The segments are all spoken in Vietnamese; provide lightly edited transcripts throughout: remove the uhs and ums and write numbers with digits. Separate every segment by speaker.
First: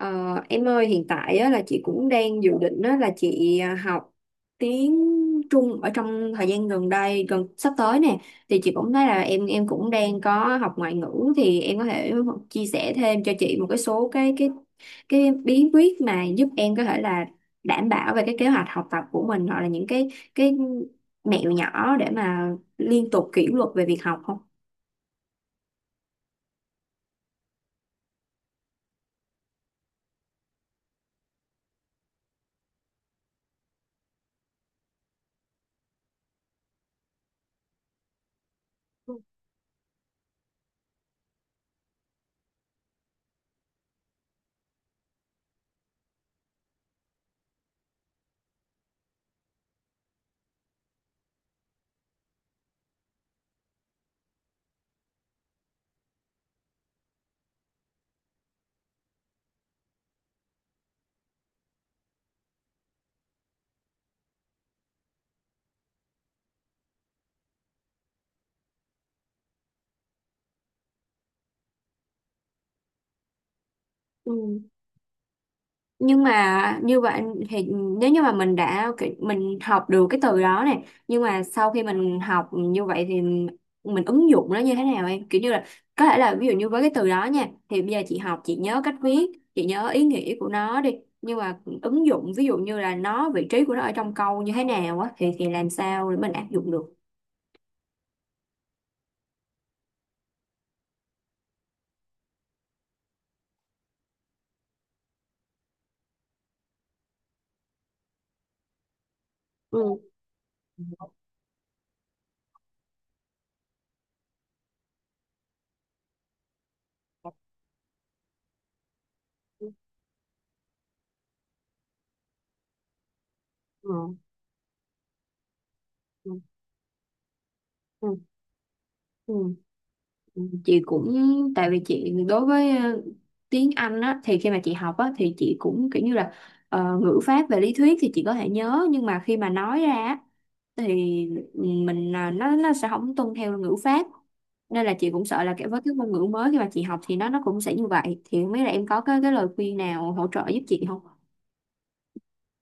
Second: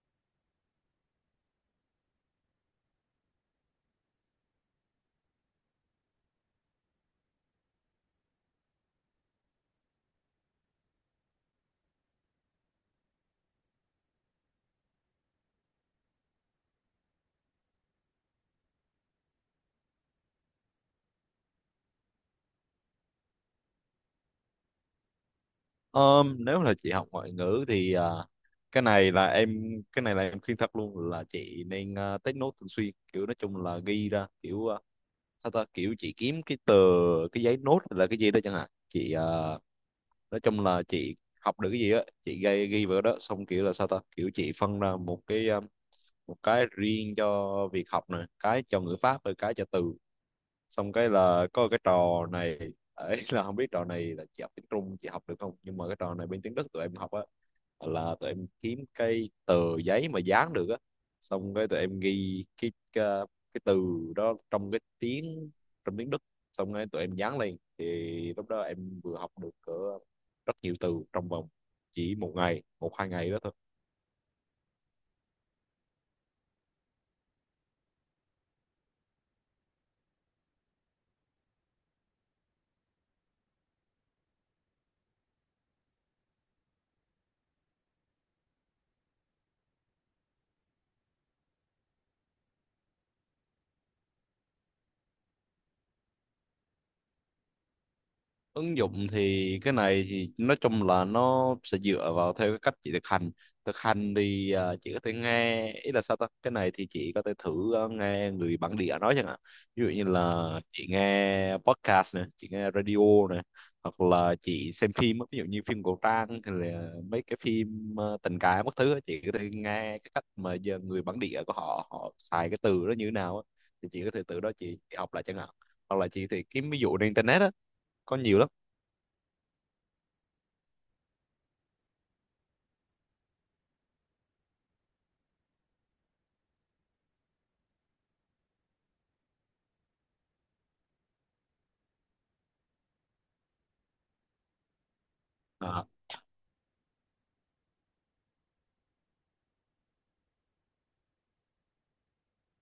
Speaker 1: Ờ, em ơi, hiện tại á, là chị cũng đang dự định á, là chị học tiếng Trung ở trong thời gian gần đây gần sắp tới nè, thì chị cũng thấy là em cũng đang có học ngoại ngữ, thì em có thể chia sẻ thêm cho chị một cái số cái bí quyết mà giúp em có thể là đảm bảo về cái kế hoạch học tập của mình, hoặc là những cái mẹo nhỏ để mà liên tục kỷ luật về việc học không?
Speaker 2: Nếu là chị học ngoại ngữ thì cái này là em khuyên thật luôn là chị nên take note thường xuyên, kiểu nói chung là ghi ra, kiểu sao ta, kiểu chị kiếm cái tờ cái giấy nốt hay là cái gì đó chẳng hạn, chị nói chung là chị học được cái gì á, chị ghi ghi vào đó, xong kiểu là sao ta, kiểu chị phân ra một cái, một cái riêng cho việc học này, cái cho ngữ pháp, rồi cái cho từ, xong cái là có cái trò này ấy, là không biết trò này là chị học tiếng Trung chị học được không, nhưng mà cái trò này bên tiếng Đức tụi em học á, là tụi em kiếm cái tờ giấy mà dán được á, xong cái tụi em ghi cái từ đó trong cái tiếng trong tiếng Đức, xong cái tụi em dán lên, thì lúc đó em vừa học được cỡ rất nhiều từ trong vòng chỉ một ngày, một hai ngày đó thôi.
Speaker 1: Ừ. Nhưng mà như vậy thì nếu như mà mình học được cái từ đó, này nhưng mà sau khi mình học như vậy thì mình ứng dụng nó như thế nào? Em kiểu như là có thể là ví dụ như với cái từ đó nha, thì bây giờ chị học, chị nhớ cách viết, chị nhớ ý nghĩa của nó đi, nhưng mà ứng dụng ví dụ như là nó vị trí của nó ở trong câu như thế nào á, thì làm sao để mình áp dụng được?
Speaker 2: Ứng dụng thì cái này thì nói chung là nó sẽ dựa vào theo cái cách chị thực hành. Thực hành thì chị có thể nghe, ý là sao ta, cái này thì chị có thể thử nghe người bản địa nói chẳng hạn. Ví dụ như
Speaker 1: Ừ.
Speaker 2: là chị nghe podcast này, chị nghe radio này, hoặc là chị xem phim á, ví dụ như phim cổ trang hay là mấy cái phim tình cảm các thứ á, chị có thể
Speaker 1: Ừ.
Speaker 2: nghe cái cách mà giờ người bản địa của họ họ xài cái từ đó như thế nào á. Thì chị có
Speaker 1: Ừ.
Speaker 2: thể từ đó chị học lại chẳng hạn, hoặc là chị thì kiếm ví dụ trên internet á, có
Speaker 1: Ừ.
Speaker 2: nhiều lắm.
Speaker 1: Ừ. Chị cũng, tại vì chị đối với tiếng Anh á, thì khi mà chị học á, thì chị cũng kiểu như là ngữ pháp về lý thuyết thì chị có thể nhớ, nhưng mà khi mà nói ra á, thì mình, nó sẽ không tuân theo ngữ pháp, nên là chị cũng sợ là kiểu với
Speaker 2: À,
Speaker 1: cái ngôn ngữ mới khi mà chị học thì nó cũng sẽ như vậy, thì không biết là em có cái lời khuyên nào hỗ trợ giúp chị không?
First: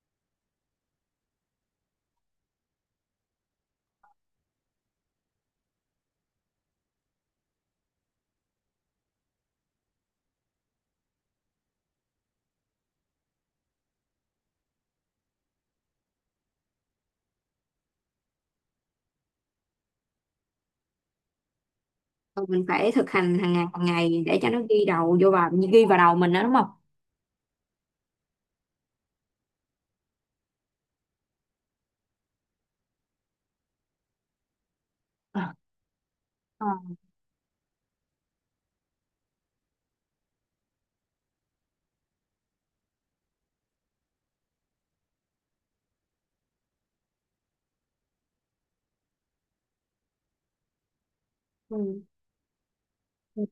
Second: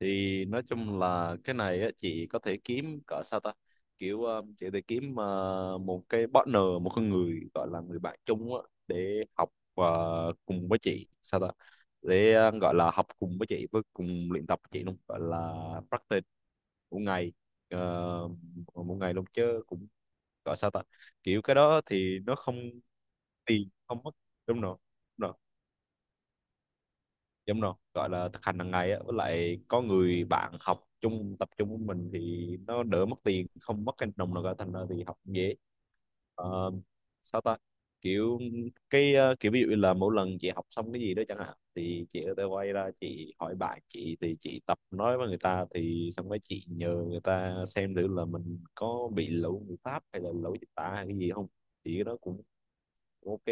Speaker 2: thì nói chung là cái này á, chị có thể kiếm cỡ sao ta, kiểu chị có thể kiếm một cái partner, một con người gọi là người bạn chung á, để học cùng với chị, sao ta, để gọi là học cùng với chị, với cùng luyện tập với chị luôn, gọi là practice một ngày, uh, một ngày luôn chứ, cũng gọi sao ta, kiểu cái đó thì nó
Speaker 1: Ờ,
Speaker 2: không,
Speaker 1: mình phải thực hành
Speaker 2: tiền
Speaker 1: hàng
Speaker 2: không mất.
Speaker 1: ngày để cho nó
Speaker 2: Đúng rồi,
Speaker 1: ghi vào đầu mình đó, đúng không?
Speaker 2: đúng rồi, gọi là thực hành hàng ngày á, với lại có người bạn học chung tập trung với mình thì nó đỡ, mất tiền không mất cái đồng nào cả, thành ra thì học cũng dễ.
Speaker 1: Ờ.
Speaker 2: Ờ, Sao ta, kiểu cái, kiểu ví dụ như là mỗi lần chị học xong cái gì đó chẳng hạn, thì chị có thể quay ra chị hỏi bạn chị, thì chị tập nói với người ta, thì xong rồi chị nhờ người ta xem thử là mình có bị lỗi ngữ pháp hay là lỗi dịch tả hay cái gì không, thì
Speaker 1: Ừ.
Speaker 2: cái đó cũng ok.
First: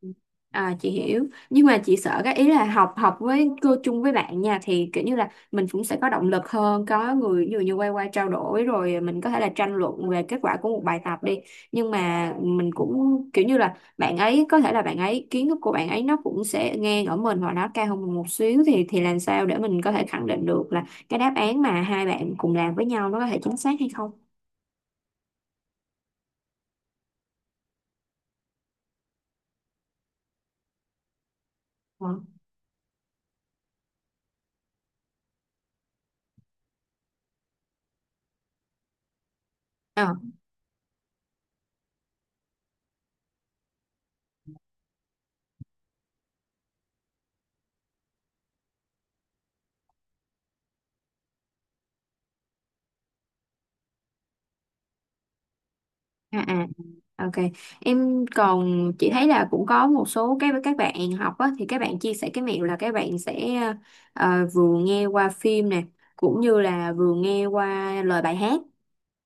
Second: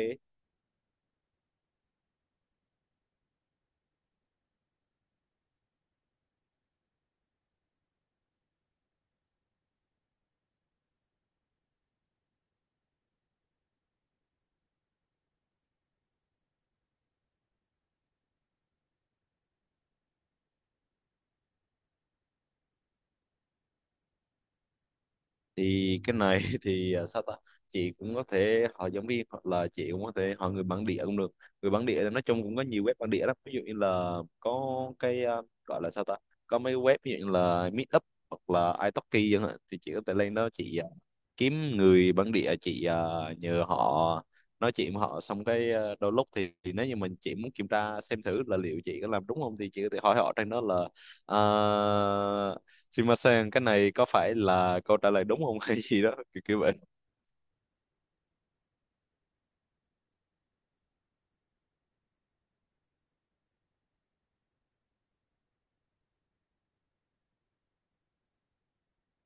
Speaker 1: À, chị hiểu, nhưng mà chị sợ cái ý là học học với cô chung với bạn nha, thì kiểu như là mình cũng sẽ có động lực hơn, có người ví dụ như quay qua trao đổi, rồi mình có thể là tranh luận về kết quả của một bài tập đi, nhưng mà mình cũng kiểu như là bạn ấy có thể là bạn ấy kiến thức của bạn ấy nó cũng sẽ ngang ở mình, hoặc nó cao hơn mình một xíu, thì làm sao để mình có thể khẳng định được là cái đáp án mà hai bạn cùng làm với nhau nó có thể chính xác hay không?
Speaker 2: Thì cái này thì sao ta, chị cũng có thể hỏi giáo viên hoặc là chị cũng có thể hỏi người bản địa cũng được. Người bản địa thì nói chung cũng có nhiều web bản địa lắm, ví dụ như là có cái, gọi là sao ta, có mấy web ví dụ như là Meetup hoặc là italki chẳng hạn, thì chị có
Speaker 1: Ờ.
Speaker 2: thể lên đó chị kiếm người bản địa, chị nhờ họ nói chuyện với họ, xong cái đôi lúc thì nếu như chị muốn kiểm tra xem thử là liệu chị có làm đúng không, thì chị có thể hỏi họ trên đó là uh, Shimasen, cái này có phải là câu trả lời đúng không hay gì đó
Speaker 1: À,
Speaker 2: kiểu kiểu
Speaker 1: à,
Speaker 2: vậy.
Speaker 1: ok. Em còn chị thấy là cũng có một số cái các bạn học á, thì các bạn chia sẻ cái mẹo là các bạn sẽ vừa nghe qua phim nè, cũng như là vừa nghe qua lời bài hát.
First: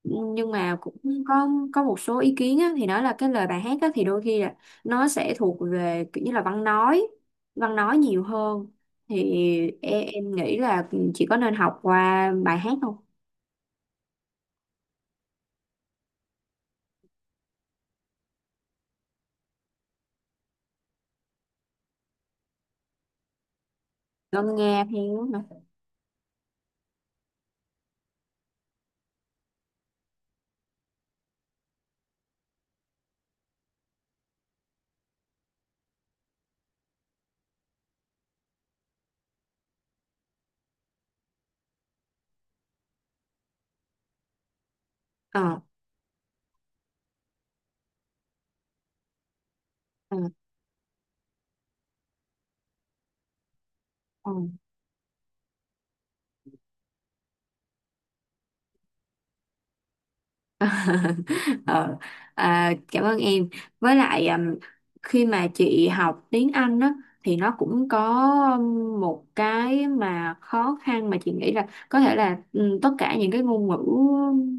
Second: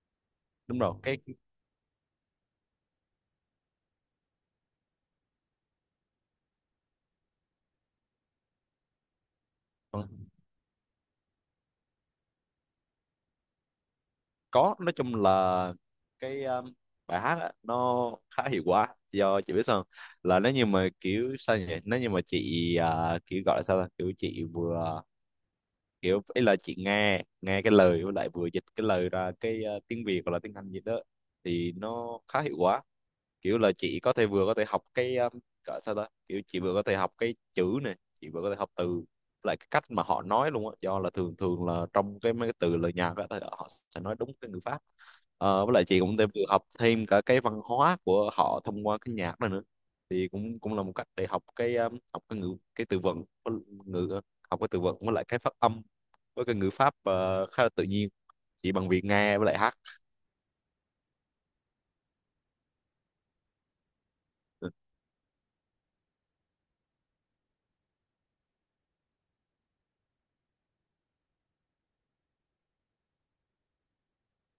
Speaker 1: Nhưng mà
Speaker 2: Đúng rồi,
Speaker 1: cũng
Speaker 2: cái
Speaker 1: có có một số ý kiến á, thì nói là cái lời bài hát á, thì đôi khi là nó sẽ thuộc về kiểu như là văn nói nhiều hơn. Thì em nghĩ là chị có nên học qua bài hát không?
Speaker 2: có, nói chung là cái, bài hát á, nó khá hiệu quả, do chị biết sao không? Là nếu như mà kiểu sao nhỉ, nếu như mà chị kiểu gọi là sao ta? Kiểu chị
Speaker 1: Ngâm nghe
Speaker 2: vừa,
Speaker 1: theo hả?
Speaker 2: kiểu ý là chị nghe nghe cái lời, với lại vừa dịch cái lời ra cái, tiếng Việt hoặc là tiếng Anh gì đó, thì nó khá hiệu quả. Kiểu là chị có thể vừa có thể học cái, gọi sao đó, kiểu chị vừa có thể học cái chữ này, chị vừa có thể học từ lại cái cách mà họ nói luôn á, do là thường thường là trong cái mấy cái từ lời nhạc á thì họ sẽ nói đúng cái ngữ pháp.
Speaker 1: Ờ.
Speaker 2: Với lại chị cũng thêm, vừa học thêm cả cái văn hóa của họ thông qua cái nhạc đó nữa,
Speaker 1: ờ,
Speaker 2: thì cũng cũng là một cách để học cái, học cái ngữ cái từ vựng với ngữ,
Speaker 1: ờ.
Speaker 2: học cái từ vựng với lại cái phát âm với cái ngữ pháp, khá là tự nhiên chỉ bằng việc nghe với lại hát.
Speaker 1: ờ, à, cảm ơn em. Với lại
Speaker 2: Ừ.
Speaker 1: khi mà chị học tiếng Anh á, thì nó cũng có một cái mà khó khăn mà chị nghĩ là có thể là tất cả những cái ngôn ngữ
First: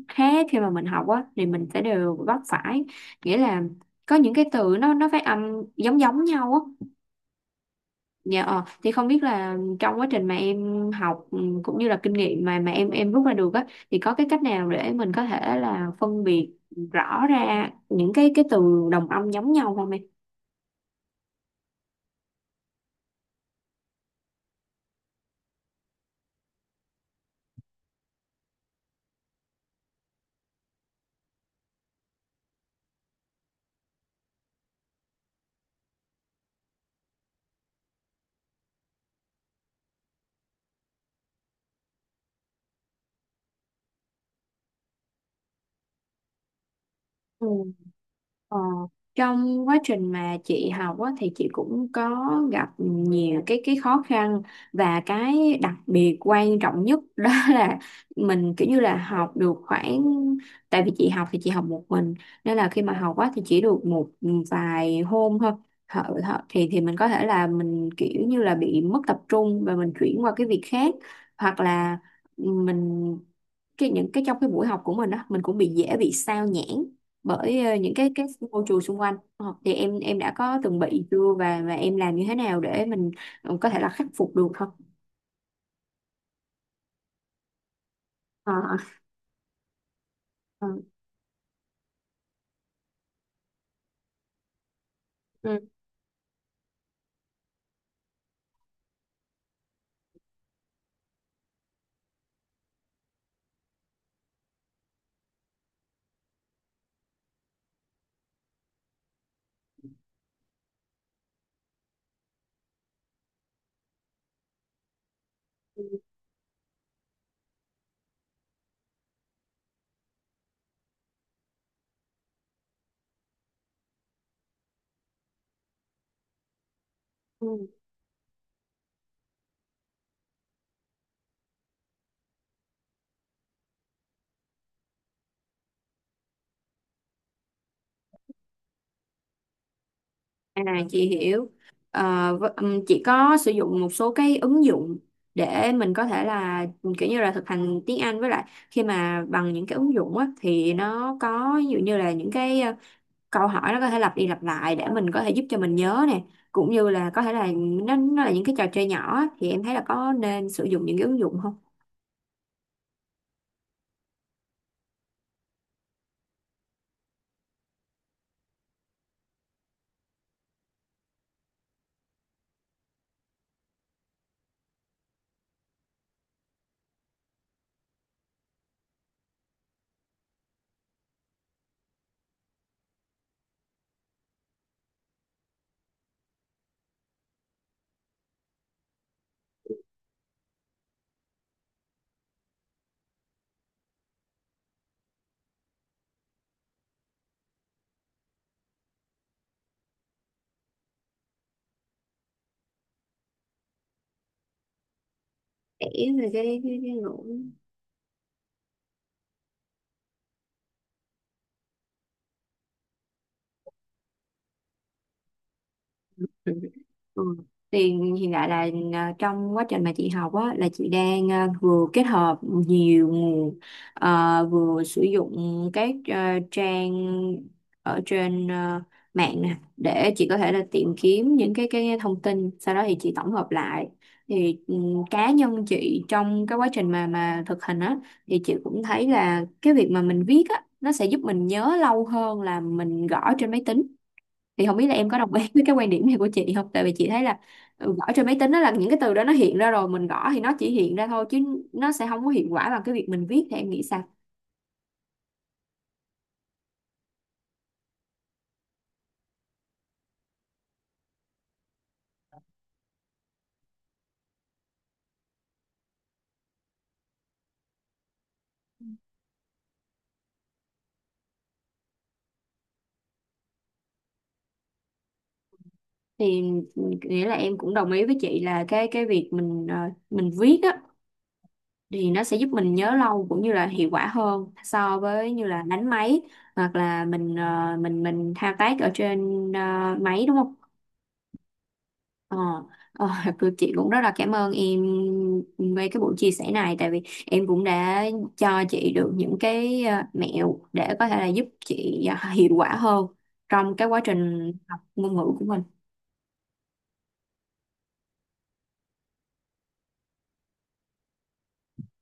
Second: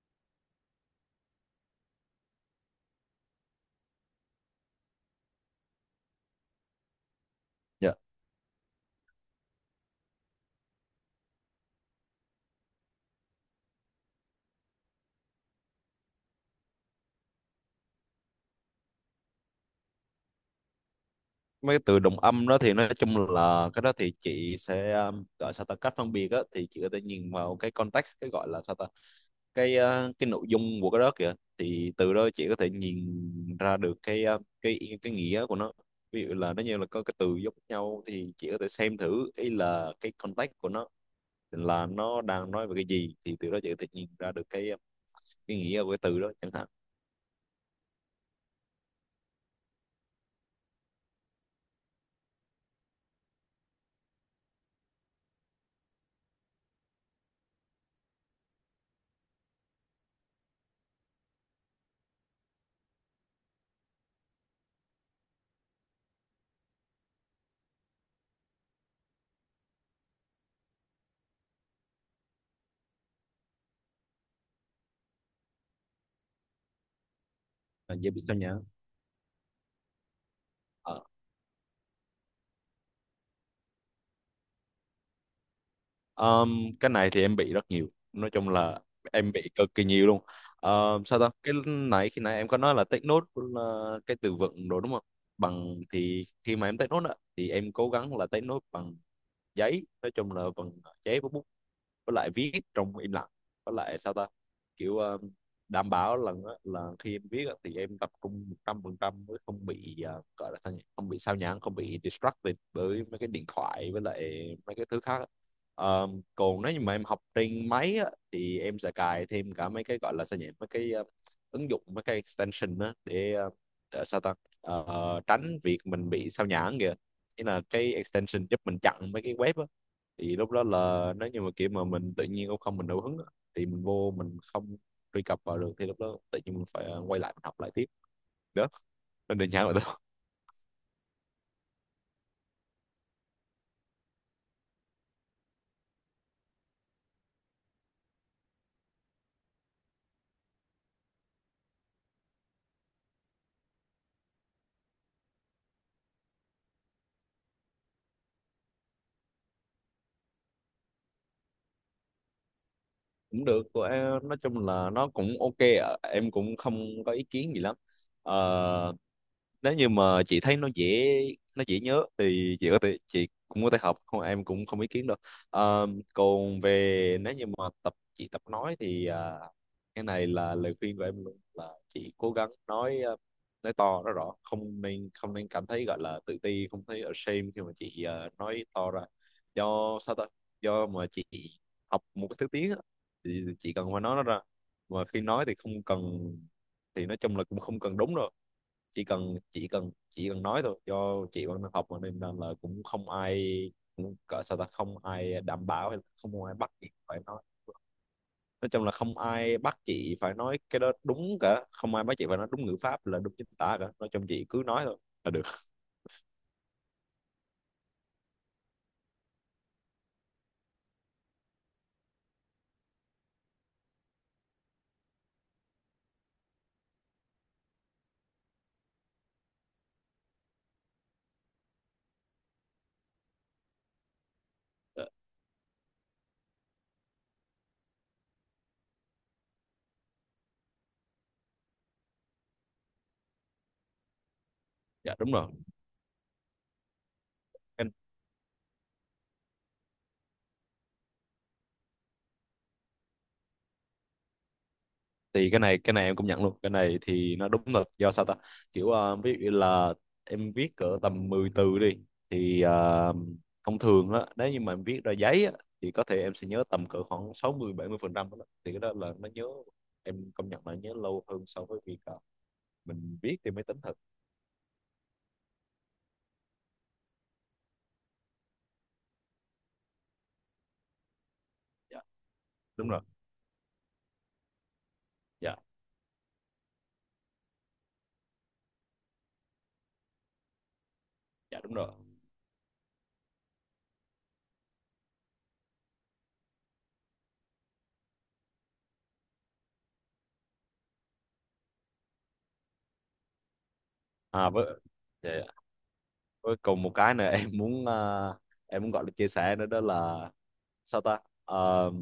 Speaker 1: khác khi mà mình học á thì mình sẽ đều vấp phải, nghĩa là có những cái từ nó phát âm giống giống nhau á.
Speaker 2: Dạ.
Speaker 1: Dạ, thì không biết là trong quá trình mà em học, cũng như là kinh nghiệm mà mà em rút ra được á, thì có cái cách nào để mình có thể là phân biệt rõ ra những cái từ đồng âm giống nhau không
Speaker 2: Mấy cái từ đồng âm đó thì nói chung là cái đó thì chị sẽ, gọi sao ta, cách phân biệt á thì chị có thể nhìn vào cái context, cái gọi là sao ta, cái, cái nội dung của cái đó kìa, thì từ đó chị có thể nhìn ra được cái, cái nghĩa của nó. Ví dụ là nó như là có cái từ giống nhau, thì chị có thể xem thử ý là cái context của nó là nó đang nói về cái gì, thì từ đó chị có thể nhìn ra được cái nghĩa của cái từ đó chẳng hạn.
Speaker 1: em? Ờ, trong quá trình mà chị học á, thì chị cũng có gặp nhiều cái khó khăn, và cái đặc biệt quan trọng nhất đó là mình kiểu như là học được khoảng, tại vì chị học thì chị học một mình, nên là khi mà học á, thì chỉ được một vài hôm thôi. Thì mình có thể là mình kiểu như là bị mất tập trung và mình chuyển qua cái việc khác, hoặc là mình, cái những cái trong cái buổi học của mình á, mình cũng bị dễ bị sao nhãng bởi những
Speaker 2: Là dễ
Speaker 1: cái
Speaker 2: bị sao nhá.
Speaker 1: môi trường xung quanh. Ờ, thì em đã có từng bị chưa và em làm như thế nào để mình có thể là khắc phục được không?
Speaker 2: Cái này thì em bị rất nhiều, nói chung
Speaker 1: Ờ,
Speaker 2: là em bị cực kỳ nhiều luôn.
Speaker 1: ờ,
Speaker 2: Sao ta, cái nãy khi nãy em có nói là take note là cái từ vựng đồ đúng không,
Speaker 1: ừ,
Speaker 2: bằng thì khi mà em take note á, thì em cố gắng là take note bằng giấy, nói chung là bằng giấy và bút, với lại viết trong im lặng, với lại sao ta, kiểu đảm bảo lần là khi em viết á, thì em tập trung 100% mới không bị, gọi là sao nhỉ, không bị sao nhãng, không bị distracted bởi mấy cái điện thoại với lại mấy cái thứ khác á.
Speaker 1: ừ,
Speaker 2: Ờ, Còn nếu như mà em học trên máy á, thì em sẽ cài thêm cả mấy cái gọi là sao nhỉ, mấy cái, ứng dụng mấy cái extension á, để để sao ta, tránh việc mình bị sao nhãng kìa, nghĩa là
Speaker 1: ừ.
Speaker 2: cái extension giúp mình chặn mấy cái web, thì lúc đó là nếu như mà kiểu mà mình tự nhiên cũng không, mình đủ hứng á, thì mình vô mình không truy cập vào được, thì lúc đó tự nhiên mình phải quay lại mình học lại tiếp đó, nên đơn giản là thôi.
Speaker 1: À, chị hiểu. Ờ, chị có sử dụng một số cái ứng dụng để mình có thể là kiểu như là thực hành tiếng Anh, với lại khi mà bằng những cái ứng dụng á, thì nó có ví dụ như là những cái câu hỏi nó có thể lặp đi lặp lại để mình có thể giúp cho mình nhớ nè, cũng như là có thể là nó là những cái trò chơi nhỏ á, thì em thấy là có nên sử dụng những cái ứng dụng không
Speaker 2: Cũng được của em, nói chung là nó cũng ok ạ. Em cũng không có ý kiến gì lắm. Ờ, nếu như mà chị thấy nó dễ, nhớ thì chị có thể, chị cũng có thể học không, em cũng không ý kiến đâu. Ờ, Còn về nếu như mà chị tập nói thì cái này là lời khuyên của em luôn, là chị cố gắng nói, nói to nói rõ, không nên cảm thấy gọi là tự ti, không thấy ashamed khi mà chị nói to ra, do sao ta, do mà chị học một cái thứ tiếng á, thì chị cần phải nói nó ra, mà khi nói thì không cần, thì nói chung là cũng không cần đúng đâu, chỉ cần nói thôi, do chị vẫn đang học mà, nên là cũng không ai, cũng cỡ sao ta, không ai đảm
Speaker 1: để
Speaker 2: bảo hay là
Speaker 1: về cái
Speaker 2: không ai bắt chị
Speaker 1: cái,
Speaker 2: phải nói chung là không ai bắt chị phải nói cái đó đúng cả, không ai bắt chị phải nói đúng ngữ pháp là đúng chính tả cả, nói chung chị cứ nói thôi là được.
Speaker 1: Ừ. Ừ. Thì hiện tại là trong quá trình mà chị học á, là chị đang vừa kết hợp nhiều nguồn, vừa sử dụng các trang ở trên mạng nè để chị có thể là tìm kiếm những cái thông tin, sau đó thì chị tổng hợp lại. Thì
Speaker 2: Ờ,
Speaker 1: cá nhân chị trong cái quá trình mà thực hành á, thì chị cũng thấy là cái việc mà mình viết á nó sẽ giúp mình nhớ lâu hơn là mình gõ trên máy tính, thì không biết là em
Speaker 2: dạ
Speaker 1: có
Speaker 2: đúng
Speaker 1: đồng ý
Speaker 2: rồi,
Speaker 1: với cái quan điểm này của chị không, tại vì chị thấy là
Speaker 2: cái
Speaker 1: gõ trên máy tính đó là những cái từ đó nó hiện ra, rồi mình gõ thì nó chỉ hiện ra thôi, chứ nó sẽ không có hiệu quả bằng cái việc mình viết, thì em nghĩ sao?
Speaker 2: thì cái này, em cũng nhận luôn, cái này thì nó đúng thật, do sao ta, kiểu ví dụ như là em viết cỡ tầm 10 từ đi, thì thông thường á, nếu như mà em viết ra giấy á, thì có thể em sẽ nhớ tầm cỡ khoảng 60-70% đó, thì cái đó là nó nhớ, em công nhận là nhớ lâu hơn so với việc mình viết trên máy tính thật.
Speaker 1: Thì nghĩa là em cũng đồng ý với chị là cái việc mình mình viết á,
Speaker 2: Dạ
Speaker 1: thì nó sẽ giúp mình
Speaker 2: đúng
Speaker 1: nhớ
Speaker 2: rồi.
Speaker 1: lâu cũng như là hiệu quả hơn so với như
Speaker 2: Dạ,
Speaker 1: là đánh máy, hoặc là mình mình thao tác ở trên máy, đúng không?
Speaker 2: dạ đúng rồi.
Speaker 1: Ờ, ờ, chị cũng rất là cảm ơn em về cái buổi chia sẻ này, tại vì em cũng đã cho chị được những cái mẹo để có thể là giúp chị hiệu quả hơn trong cái quá
Speaker 2: À,
Speaker 1: trình
Speaker 2: với,
Speaker 1: học ngôn ngữ
Speaker 2: dạ, dạ.
Speaker 1: của mình.
Speaker 2: Với cùng một cái nữa em muốn gọi là chia sẻ nữa, đó là sao ta. Ờ,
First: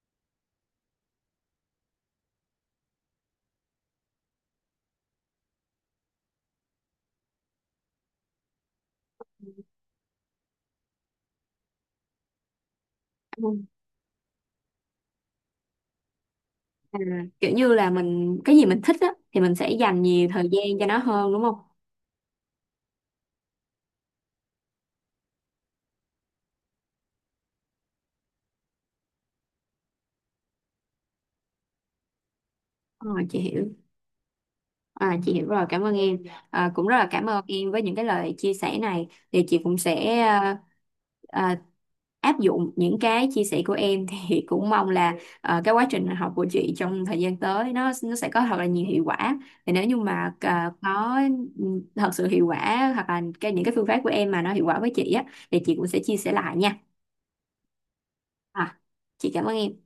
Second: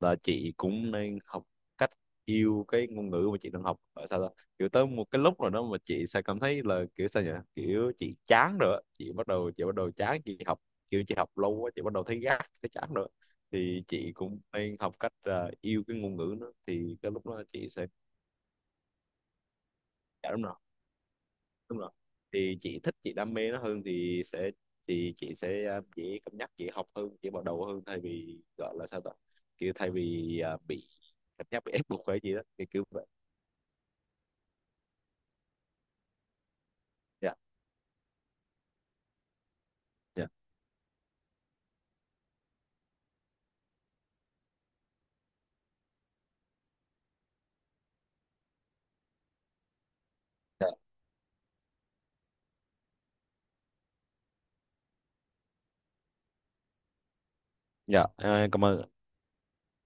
Speaker 2: là chị cũng nên học cách yêu cái ngôn ngữ mà chị đang học. Ờ, Sao ta, kiểu tới một cái lúc rồi đó mà chị sẽ cảm thấy là kiểu sao nhỉ, kiểu chị chán rồi á. Chị bắt đầu chán chị học, kiểu chị học lâu quá, chị bắt đầu thấy gắt thấy chán rồi á.
Speaker 1: Ừ.
Speaker 2: Thì chị cũng nên học cách, yêu cái ngôn ngữ đó, thì
Speaker 1: À,
Speaker 2: cái lúc đó
Speaker 1: kiểu
Speaker 2: chị
Speaker 1: như
Speaker 2: sẽ
Speaker 1: là mình cái gì mình thích á thì mình sẽ dành nhiều
Speaker 2: cảm.
Speaker 1: thời gian cho nó hơn, đúng không?
Speaker 2: Đúng rồi, thì chị thích chị đam mê nó hơn thì sẽ, thì chị sẽ dễ cân nhắc, dễ học hơn, dễ bắt đầu hơn thay vì gọi là sao ta, kiểu thay vì bị cảm giác bị ép buộc hay gì đó thì kiểu vậy.
Speaker 1: Ờ, chị hiểu. À, chị hiểu rồi, cảm ơn em. À, cũng rất là cảm
Speaker 2: Dạ,
Speaker 1: ơn em với những cái lời chia sẻ này. Thì chị cũng sẽ
Speaker 2: dạ,
Speaker 1: à, áp dụng những cái chia sẻ của em thì cũng mong là cái quá trình học của chị trong thời gian tới nó sẽ có thật là nhiều hiệu quả. Thì nếu như mà
Speaker 2: dạ,
Speaker 1: có ừ, thật sự hiệu quả, hoặc là cái những cái phương pháp của em mà nó hiệu quả với chị á, thì chị cũng sẽ chia sẻ lại nha.
Speaker 2: dạ. Ờ, cảm
Speaker 1: À,
Speaker 2: ơn.
Speaker 1: chị cảm ơn em.